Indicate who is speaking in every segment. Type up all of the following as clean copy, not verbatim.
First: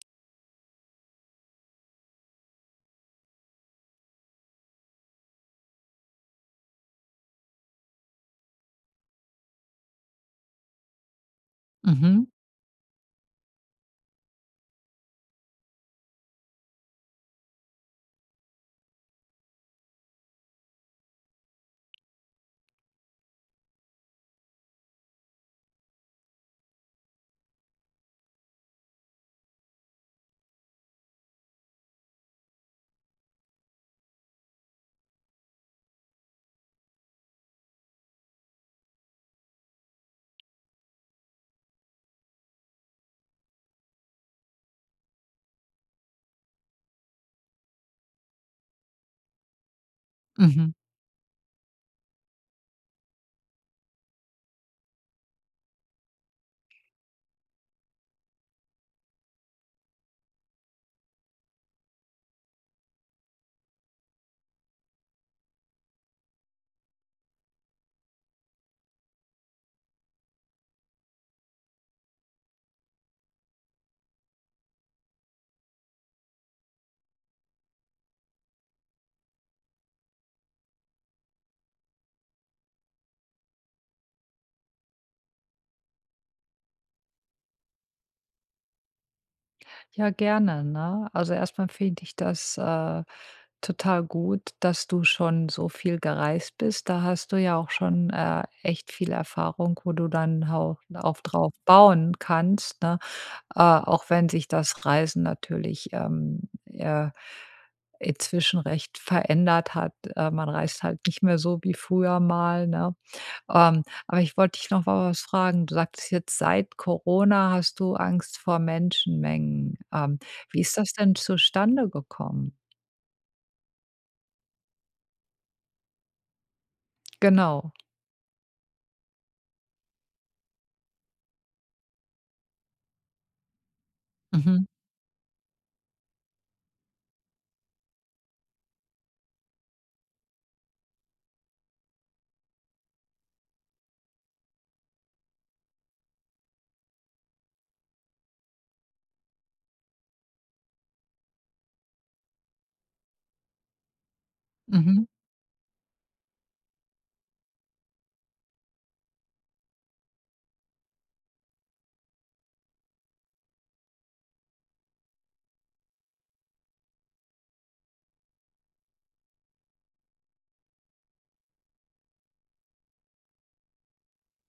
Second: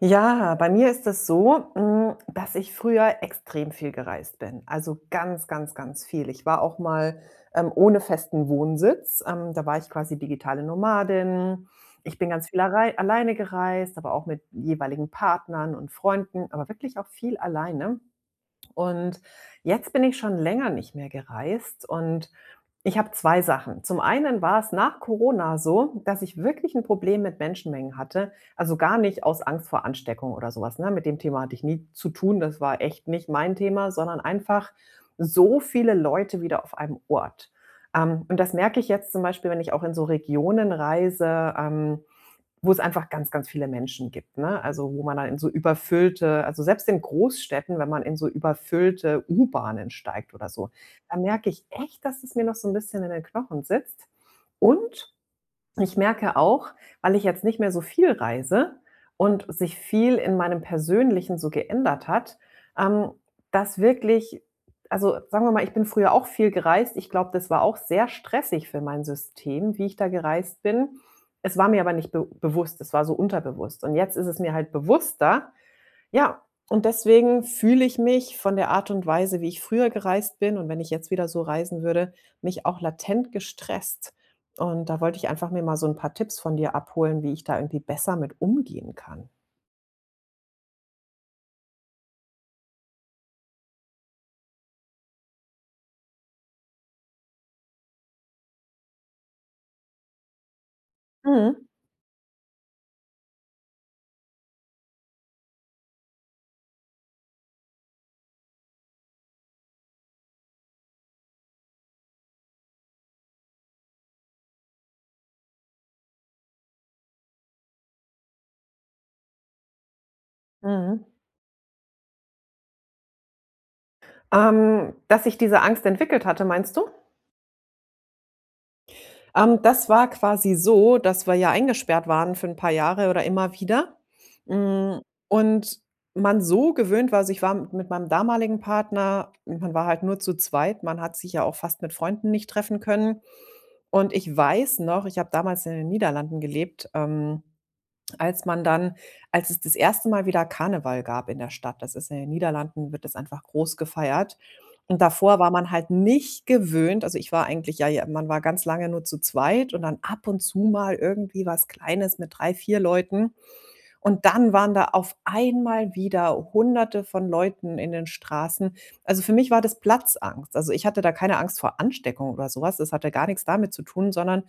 Speaker 1: Ja, bei mir ist es so, dass ich früher extrem viel gereist bin. Also ganz, ganz, ganz viel. Ich war auch mal, ohne festen Wohnsitz. Da war ich quasi digitale Nomadin. Ich
Speaker 2: Mhm,
Speaker 1: bin ganz viel arei alleine gereist, aber auch mit jeweiligen Partnern und Freunden, aber wirklich auch viel alleine. Und jetzt bin ich schon länger nicht mehr gereist und ich habe 2 Sachen. Zum einen war es nach Corona so, dass ich wirklich ein Problem mit Menschenmengen hatte, also gar nicht aus Angst vor Ansteckung oder sowas, ne? Mit dem Thema hatte ich nie zu tun, das war echt nicht mein Thema, sondern einfach so viele Leute wieder auf einem Ort. Und das merke ich jetzt zum Beispiel, wenn ich auch in so Regionen reise, wo es einfach ganz, ganz viele Menschen gibt, ne? Also, wo man dann in so überfüllte also, selbst in Großstädten, wenn man in so überfüllte U-Bahnen steigt oder so,
Speaker 2: mhm.
Speaker 1: da merke ich echt, dass es mir noch so ein bisschen in den Knochen sitzt und ich merke auch, weil ich jetzt nicht mehr so viel reise und sich viel in meinem Persönlichen so geändert hat, ähm, dass wirklich also sagen wir mal, ich bin früher auch viel gereist. Ich glaube, das war auch sehr stressig für mein System, wie ich da gereist bin. Es war mir aber nicht be bewusst, es war so unterbewusst. Und jetzt ist es mir halt bewusster, ja, und deswegen fühle ich mich von der Art und Weise, wie ich früher gereist bin und wenn ich jetzt wieder so reisen würde, mich auch latent gestresst. Und da wollte ich einfach mir mal so ein paar Tipps von dir abholen, wie ich da irgendwie besser mit umgehen kann.
Speaker 2: Ja, gerne, ne? Also, erstmal finde ich das, total gut, dass du schon so viel gereist bist. Da hast du ja auch schon, echt viel Erfahrung, wo du dann auch drauf
Speaker 1: Mhm,
Speaker 2: bauen kannst, ne? Auch wenn sich das Reisen natürlich, inzwischen recht verändert hat. Man reist halt nicht mehr so wie früher mal, ne? Aber ich wollte dich noch mal was fragen. Du sagtest jetzt, seit Corona hast du Angst vor Menschenmengen. Wie ist das
Speaker 1: mhm.
Speaker 2: denn zustande gekommen?
Speaker 1: Dass ich diese Angst entwickelt hatte, meinst du?
Speaker 2: Genau.
Speaker 1: Das war quasi so, dass wir ja eingesperrt waren für 'n paar Jahre oder immer wieder,
Speaker 2: Mhm.
Speaker 1: hm, und man so gewöhnt war, also ich war m mit meinem damaligen Partner, man war halt nur zu zweit, man hat sich ja auch fast mit Freunden nicht treffen können. Und ich weiß noch, ich habe damals in den Niederlanden gelebt, als man dann als es das erste Mal wieder Karneval gab in der Stadt. Das ist ja, in den Niederlanden wird das einfach groß gefeiert. Und
Speaker 2: Mhm.
Speaker 1: davor war man halt nicht gewöhnt, also ich war eigentlich ja, ja, man war ganz lange nur zu zweit und dann ab und zu mal irgendwie was Kleines mit drei, 4 Leuten. Und dann waren da auf einmal wieder Hunderte von Leuten in den Straßen. Also, für mich war das Platzangst. Also, ich hatte da keine Angst vor Ansteckung oder sowas. Was. Das hatte gar nichts damit zu tun, sondern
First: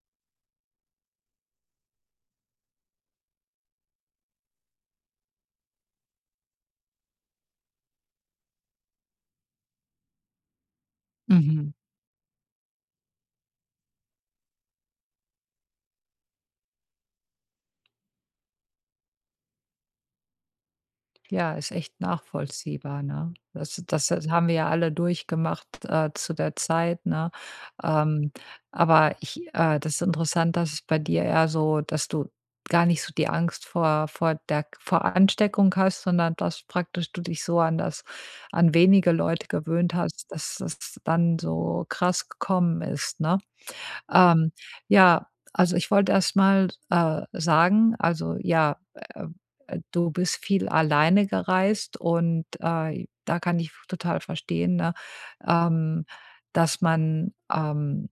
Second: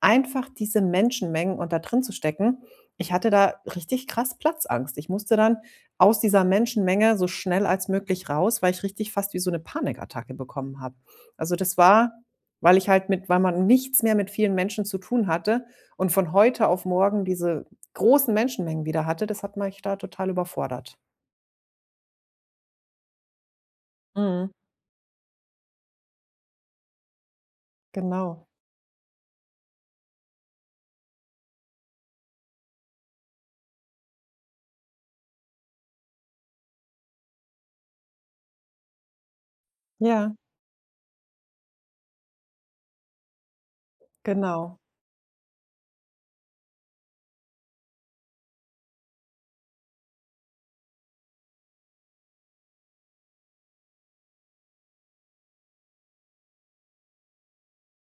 Speaker 1: einfach diese Menschenmengen und da drin zu stecken. Ich hatte da richtig krass Platzangst. Ich musste dann aus dieser Menschenmenge so schnell als möglich raus, weil ich richtig fast wie so eine Panikattacke bekommen habe. Also,
Speaker 2: Mhm.
Speaker 1: das war, weil man nichts mehr mit vielen Menschen zu tun hatte und von heute auf morgen diese großen Menschenmengen wieder hatte, das hat mich da total überfordert.
Speaker 2: Ja, ist echt nachvollziehbar, ne? Das haben
Speaker 1: Mhm.
Speaker 2: wir ja alle durchgemacht, zu der Zeit, ne? Ähm,
Speaker 1: Genau.
Speaker 2: aber ich Das ist interessant, dass es bei dir eher so, dass du gar nicht so die Angst vor Ansteckung hast, sondern dass praktisch du dich so an das an wenige Leute gewöhnt hast,
Speaker 1: Ja,
Speaker 2: dass das dann so krass gekommen ist, ne? Ähm,
Speaker 1: genau.
Speaker 2: ja, also ich wollte erst mal, sagen, also ja, du bist viel alleine gereist und, da kann ich total verstehen, ne, ähm, dass man,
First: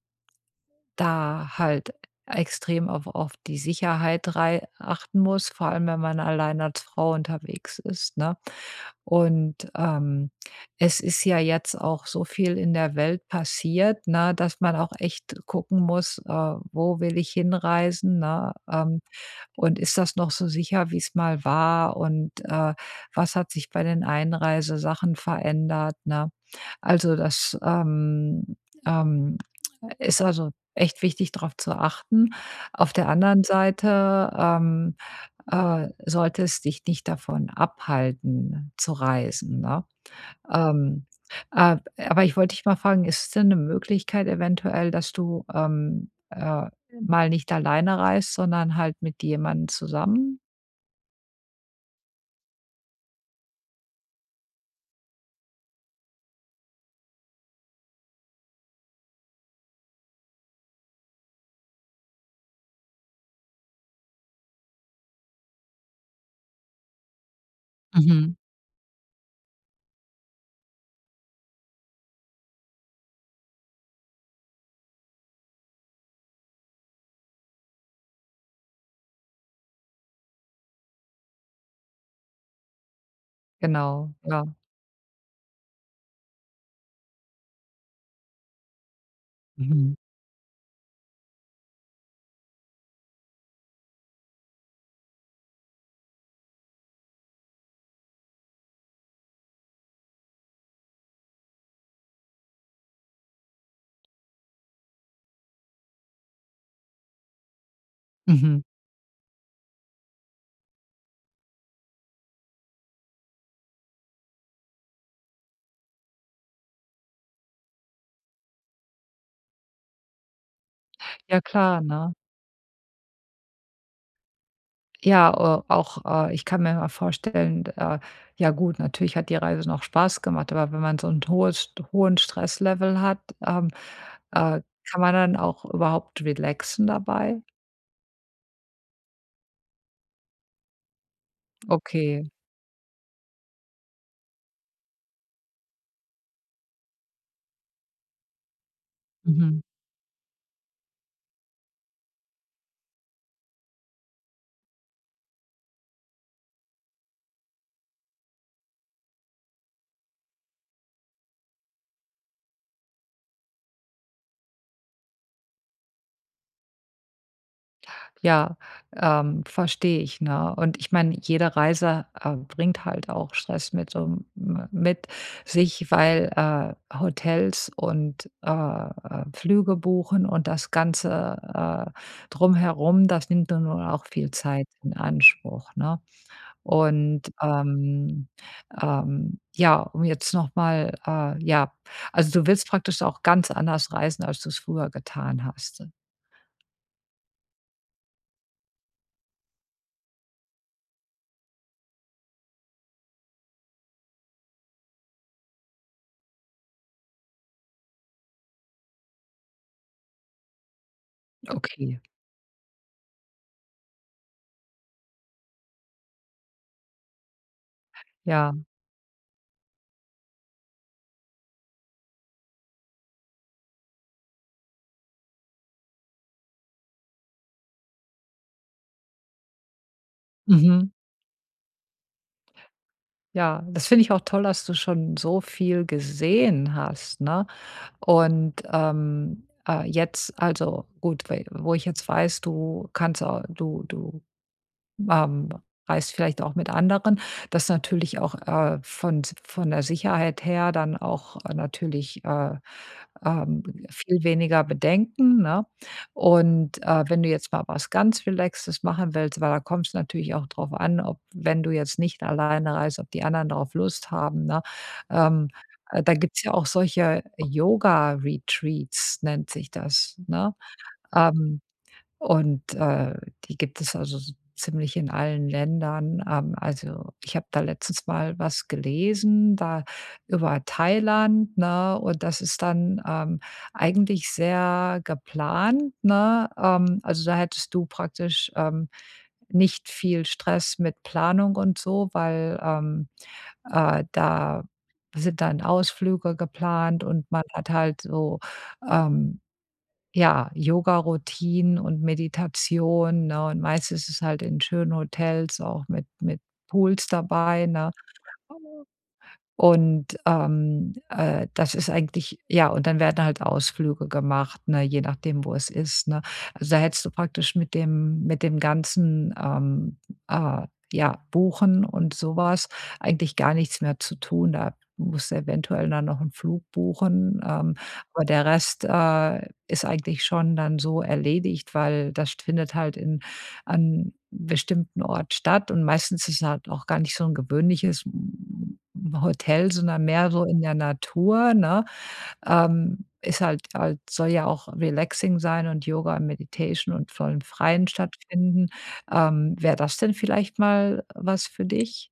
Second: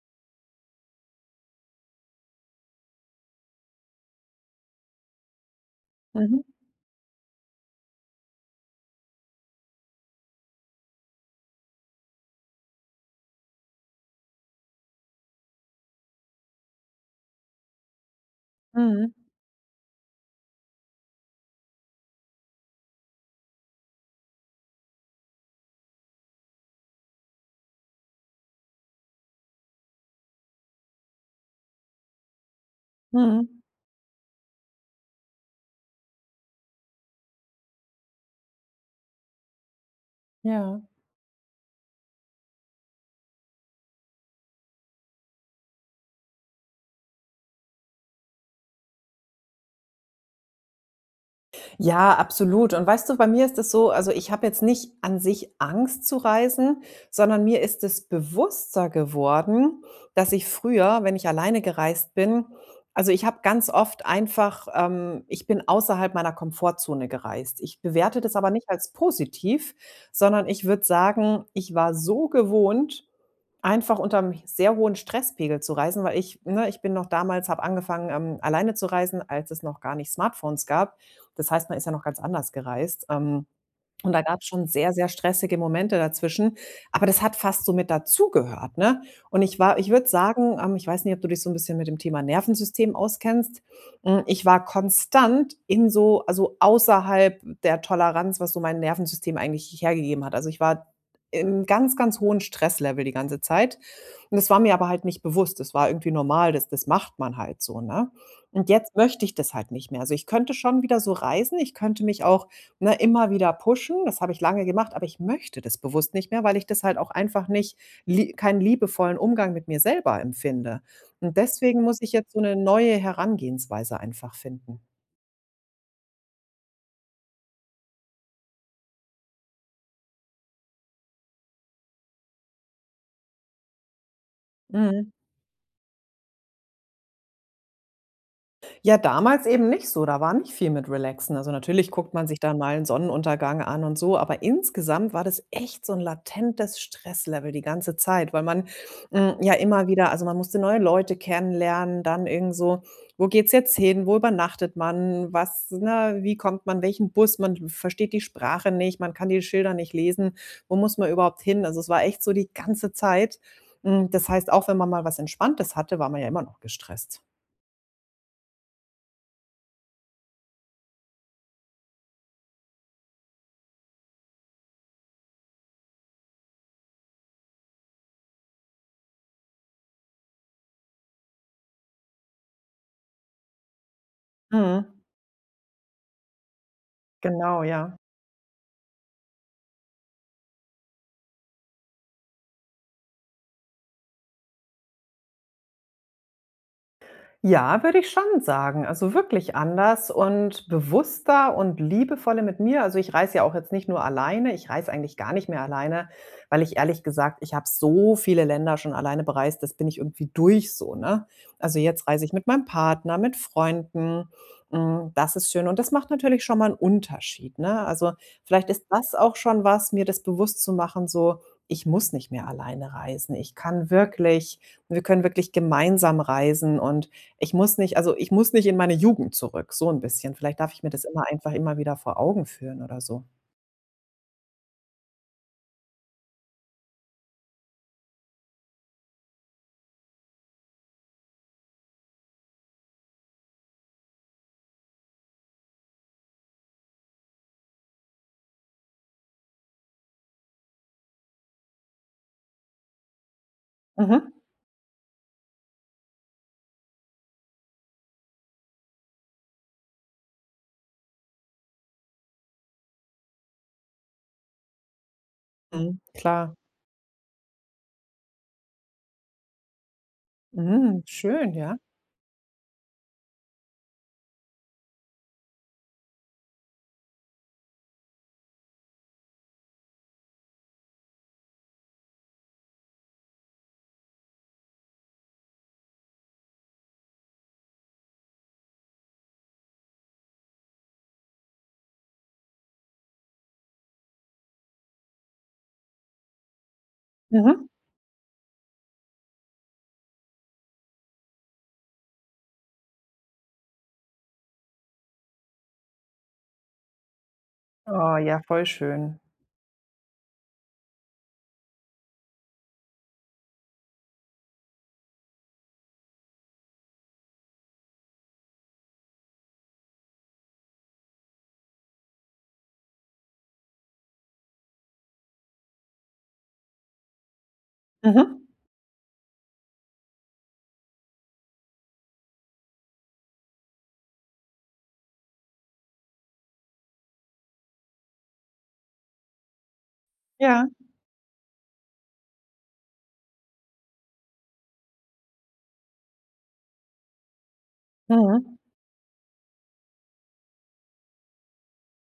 Speaker 2: da halt extrem auf die Sicherheit rei achten muss, vor allem wenn man
Speaker 1: Mhm.
Speaker 2: allein als Frau unterwegs ist, ne? Und, es ist ja jetzt auch so viel in der Welt passiert, ne, dass man auch echt gucken muss, wo will ich hinreisen, ne?
Speaker 1: Mhm.
Speaker 2: Und ist das noch so sicher, wie es mal war? Und, was hat sich bei den Einreisesachen verändert, ne? Also, ähm, ist also echt wichtig, darauf zu achten. Auf der anderen
Speaker 1: Mhm.
Speaker 2: Seite, sollte es dich nicht davon abhalten, zu reisen, ne?
Speaker 1: Ja.
Speaker 2: Ähm, ab aber ich wollte dich mal fragen, ist es denn eine Möglichkeit eventuell, dass du, mal nicht alleine reist, sondern halt mit jemandem zusammen?
Speaker 1: Ja, absolut. Und weißt du, bei mir ist es so, also ich habe jetzt nicht an sich Angst zu reisen, sondern mir ist es bewusster geworden, dass ich früher, wenn ich alleine gereist bin, also ich habe ganz oft einfach, ich bin außerhalb meiner Komfortzone gereist. Ich bewerte
Speaker 2: Mhm.
Speaker 1: das aber nicht als positiv, sondern ich würde sagen, ich war so gewohnt, einfach unterm sehr hohen Stresspegel zu reisen, weil ich, ne, ich bin noch, damals habe angefangen, alleine zu reisen, als es noch gar nicht Smartphones gab. Das heißt, man ist ja noch ganz anders gereist. Ähm,
Speaker 2: Genau,
Speaker 1: und da gab
Speaker 2: ja.
Speaker 1: es schon sehr, sehr stressige Momente dazwischen, aber das hat fast so mit dazugehört, ne? Und ich
Speaker 2: Mhm,
Speaker 1: würde sagen, ich weiß nicht, ob du dich so ein bisschen mit dem Thema Nervensystem auskennst. Ich war konstant in so, außerhalb der Toleranz, was so mein Nervensystem eigentlich hergegeben hat. Also, ich war im ganz, ganz hohen Stresslevel die ganze Zeit und das war mir aber halt nicht bewusst. Das war irgendwie normal, das macht man halt so, ne?
Speaker 2: mhm.
Speaker 1: Und jetzt möchte ich das halt nicht mehr. Also, ich könnte schon wieder so reisen, ich könnte mich auch, ne, immer wieder pushen, das habe ich lange gemacht, aber ich möchte das bewusst nicht mehr, weil ich das halt auch einfach nicht, lie keinen liebevollen Umgang mit mir selber empfinde. Und
Speaker 2: Ja
Speaker 1: deswegen
Speaker 2: klar,
Speaker 1: muss ich
Speaker 2: ne?
Speaker 1: jetzt so eine neue Herangehensweise einfach finden.
Speaker 2: Ich kann mir mal vorstellen, ja gut, natürlich hat die Reise noch Spaß gemacht, aber wenn man so 'n hohes hohen Stresslevel hat, ähm, äh, kann
Speaker 1: Mhm.
Speaker 2: man dann auch überhaupt relaxen dabei?
Speaker 1: Ja, damals eben nicht so, da war nicht viel mit Relaxen. Also, natürlich guckt
Speaker 2: Okay.
Speaker 1: man sich dann mal einen Sonnenuntergang an und so, aber insgesamt war das echt so ein latentes Stresslevel die ganze Zeit, weil man, ja
Speaker 2: Mhm.
Speaker 1: immer wieder, also man musste neue Leute kennenlernen, dann irgend so: Wo geht's jetzt hin? Wo übernachtet man? Was, ne, wie kommt man, welchen Bus? Man versteht die Sprache nicht, man kann die Schilder nicht lesen. Wo muss man überhaupt hin? Also, es war echt so die ganze Zeit. Das heißt, auch wenn man mal was Entspanntes hatte, war man ja immer noch gestresst.
Speaker 2: Ja, verstehe ich, ne? Und ich meine, jede Reise, bringt halt auch Stress mit um m mit sich, weil, Hotels und, Flüge buchen und das Ganze, äh, drumherum, das nimmt dann nun auch viel Zeit in
Speaker 1: Mhm.
Speaker 2: Anspruch, ne? Und,
Speaker 1: Genau, ja.
Speaker 2: ähm, ja, um jetzt noch mal, ja, also, du willst praktisch auch ganz anders reisen, als du es früher getan hast.
Speaker 1: Ja, würde ich schon sagen. Also wirklich anders und bewusster und liebevoller mit mir. Also ich reise ja auch jetzt nicht nur alleine, ich reise eigentlich gar nicht mehr alleine, weil ich, ehrlich gesagt, ich habe so viele Länder schon alleine bereist, das bin ich irgendwie durch so, ne? Also
Speaker 2: Okay,
Speaker 1: jetzt reise ich mit meinem Partner, mit Freunden. Das ist schön und das macht natürlich schon mal einen Unterschied, ne? Also
Speaker 2: ja.
Speaker 1: vielleicht ist das auch schon was, mir das bewusst zu machen, so: Ich muss nicht mehr alleine reisen. Ich kann wirklich, wir können wirklich gemeinsam reisen und ich muss nicht in meine Jugend zurück, so 'n bisschen. Vielleicht darf ich mir
Speaker 2: Mhm.
Speaker 1: das immer einfach immer wieder vor Augen führen oder so.
Speaker 2: Ja, das finde ich auch toll, dass du schon so viel gesehen hast, ne? Und, jetzt also gut, we wo ich jetzt weiß, du kannst au du du ähm, reist vielleicht auch mit anderen, dass natürlich auch, von s von der Sicherheit her dann auch, natürlich, ähm, viel
Speaker 1: Mhm.
Speaker 2: weniger Bedenken, ne? Und, wenn du jetzt mal was ganz Relaxes machen willst, weil da kommt es natürlich auch drauf an, ob, wenn du jetzt nicht alleine reist, ob die anderen darauf Lust haben, ne? Ähm,
Speaker 1: Mhm.
Speaker 2: Da gibt's ja
Speaker 1: Klar.
Speaker 2: auch solche Yoga-Retreats, nennt sich das, ne?
Speaker 1: Mhm. Schön,
Speaker 2: Ähm
Speaker 1: ja.
Speaker 2: und, äh, Die gibt es also s ziemlich in allen Ländern. Also, ich habe da letztens mal was gelesen, da über Thailand, ne? Und das ist dann, eigentlich sehr geplant, ne? Also, da hättest du praktisch, nicht viel Stress mit Planung und so, weil, da sind dann Ausflüge geplant und man
Speaker 1: Mhm.
Speaker 2: hat halt so, ähm ja, Yoga-Routinen und Meditation, ne? Und meist ist es halt in schönen Hotels auch mit Pools dabei, ne?
Speaker 1: Oh ja, voll schön.
Speaker 2: Und, das ist eigentlich ja, und dann werden halt Ausflüge gemacht, ne, je nachdem, wo es ist, ne? Also, da hättest du praktisch mit dem ganzen, äh, ja, Buchen und sowas eigentlich gar nichts mehr zu tun. Da musst du eventuell dann noch 'n Flug buchen, aber
Speaker 1: Mhm.
Speaker 2: der Rest, ist eigentlich schon dann so erledigt, weil das findet halt in an bestimmten Ort statt, und meistens ist es halt auch gar nicht so ein gewöhnliches Hotel, sondern mehr so in
Speaker 1: Ja.
Speaker 2: der Natur, ne? Ist halt soll ja auch relaxing sein und Yoga und Meditation und voll im Freien
Speaker 1: Mhm.
Speaker 2: stattfinden. Wäre das denn vielleicht mal was für dich?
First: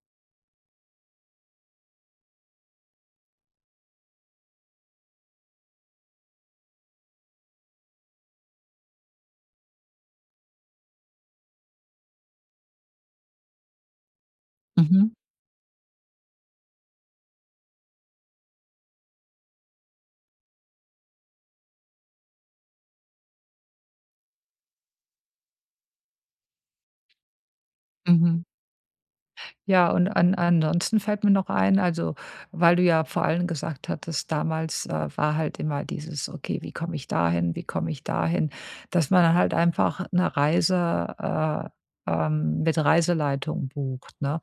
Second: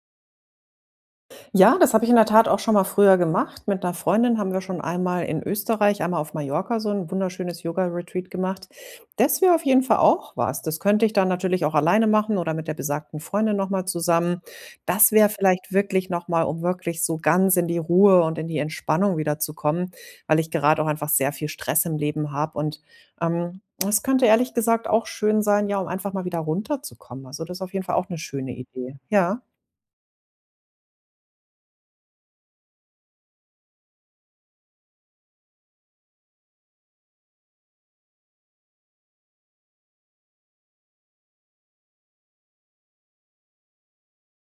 Speaker 1: Ja, das habe ich in der Tat auch schon mal früher gemacht. Mit einer Freundin haben wir schon einmal in Österreich, einmal auf Mallorca so ein wunderschönes Yoga-Retreat gemacht. Das wäre auf jeden Fall auch was. Das könnte ich dann natürlich auch alleine machen oder mit der besagten Freundin noch mal zusammen.
Speaker 2: Mhm,
Speaker 1: Das wäre vielleicht wirklich noch mal, um wirklich so ganz in die Ruhe und in die Entspannung wieder zu kommen, weil ich gerade auch einfach sehr viel Stress im Leben habe und, das könnte ehrlich gesagt auch schön sein, ja, um einfach mal wieder runterzukommen. Also, das ist auf jeden Fall auch eine
Speaker 2: mhm.
Speaker 1: schöne Idee. Ja.
Speaker 2: Ja, und an ansonsten fällt mir noch ein, also, weil du ja vor allem gesagt hattest, damals, war halt immer dieses: „Okay, wie komme ich dahin? Wie komme ich dahin?“ Dass man halt einfach eine Reise, mit Reiseleitung bucht, ne?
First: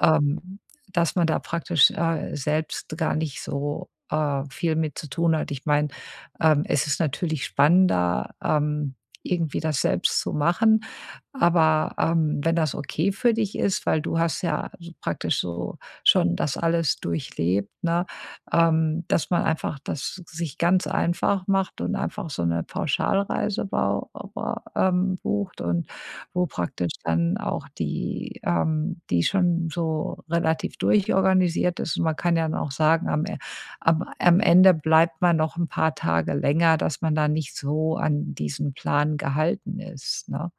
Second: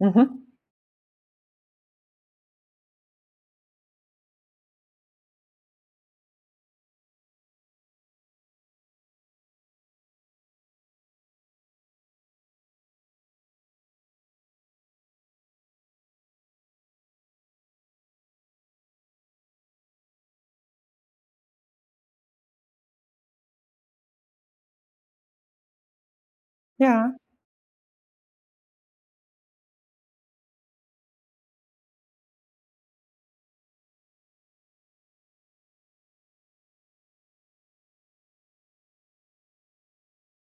Speaker 1: Mhm.
Speaker 2: ähm, Dass man da praktisch, selbst gar nicht so, viel mit zu tun hat. Ich meine, es ist natürlich spannender, irgendwie das selbst zu machen, aber, wenn das okay für dich ist, weil du hast ja so praktisch so schon das alles durchlebt, ne, dass man einfach das sich ganz einfach macht und einfach so eine Pauschalreise bucht und wo praktisch
Speaker 1: Ja.
Speaker 2: dann auch die die schon so relativ durchorganisiert ist. Und man kann ja dann auch sagen, am E am am Ende bleibt man noch ein paar Tage länger, dass man da nicht so an diesen Plan gehalten ist, ne?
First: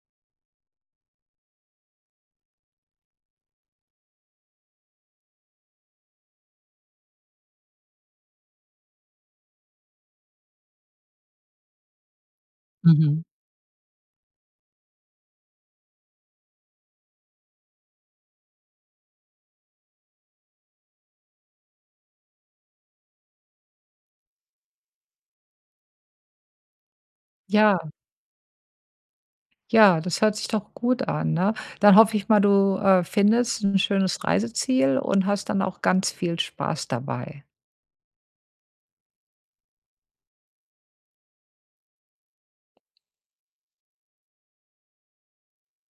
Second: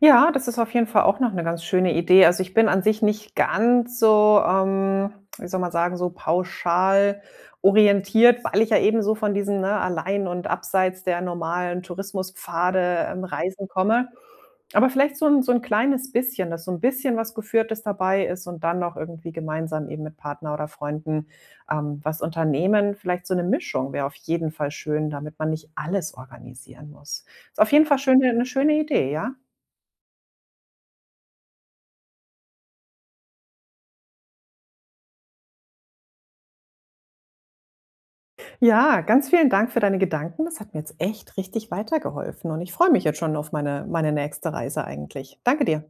Speaker 1: Ja, das ist auf jeden Fall auch noch eine ganz schöne Idee. Also, ich bin an sich nicht ganz so, wie soll man sagen, so pauschal orientiert, weil ich ja eben so von diesen, ne, allein und abseits der normalen Tourismuspfade,
Speaker 2: Mhm.
Speaker 1: Reisen komme. Aber vielleicht so ein kleines bisschen, dass so ein bisschen was Geführtes dabei ist und dann noch irgendwie gemeinsam eben mit Partner oder Freunden, was unternehmen. Vielleicht so eine Mischung wäre auf jeden Fall schön, damit man nicht alles organisieren muss. Ist auf
Speaker 2: Ja,
Speaker 1: jeden Fall schöne 'ne schöne Idee, ja?
Speaker 2: ja, das hört sich doch gut an, ne? Dann hoffe ich mal, du, findest ein schönes Reiseziel und hast dann auch ganz viel Spaß dabei.
Speaker 1: Ja, ganz vielen Dank für deine Gedanken. Das hat mir jetzt echt richtig weitergeholfen und ich freue mich jetzt schon auf meine nächste Reise eigentlich. Danke dir.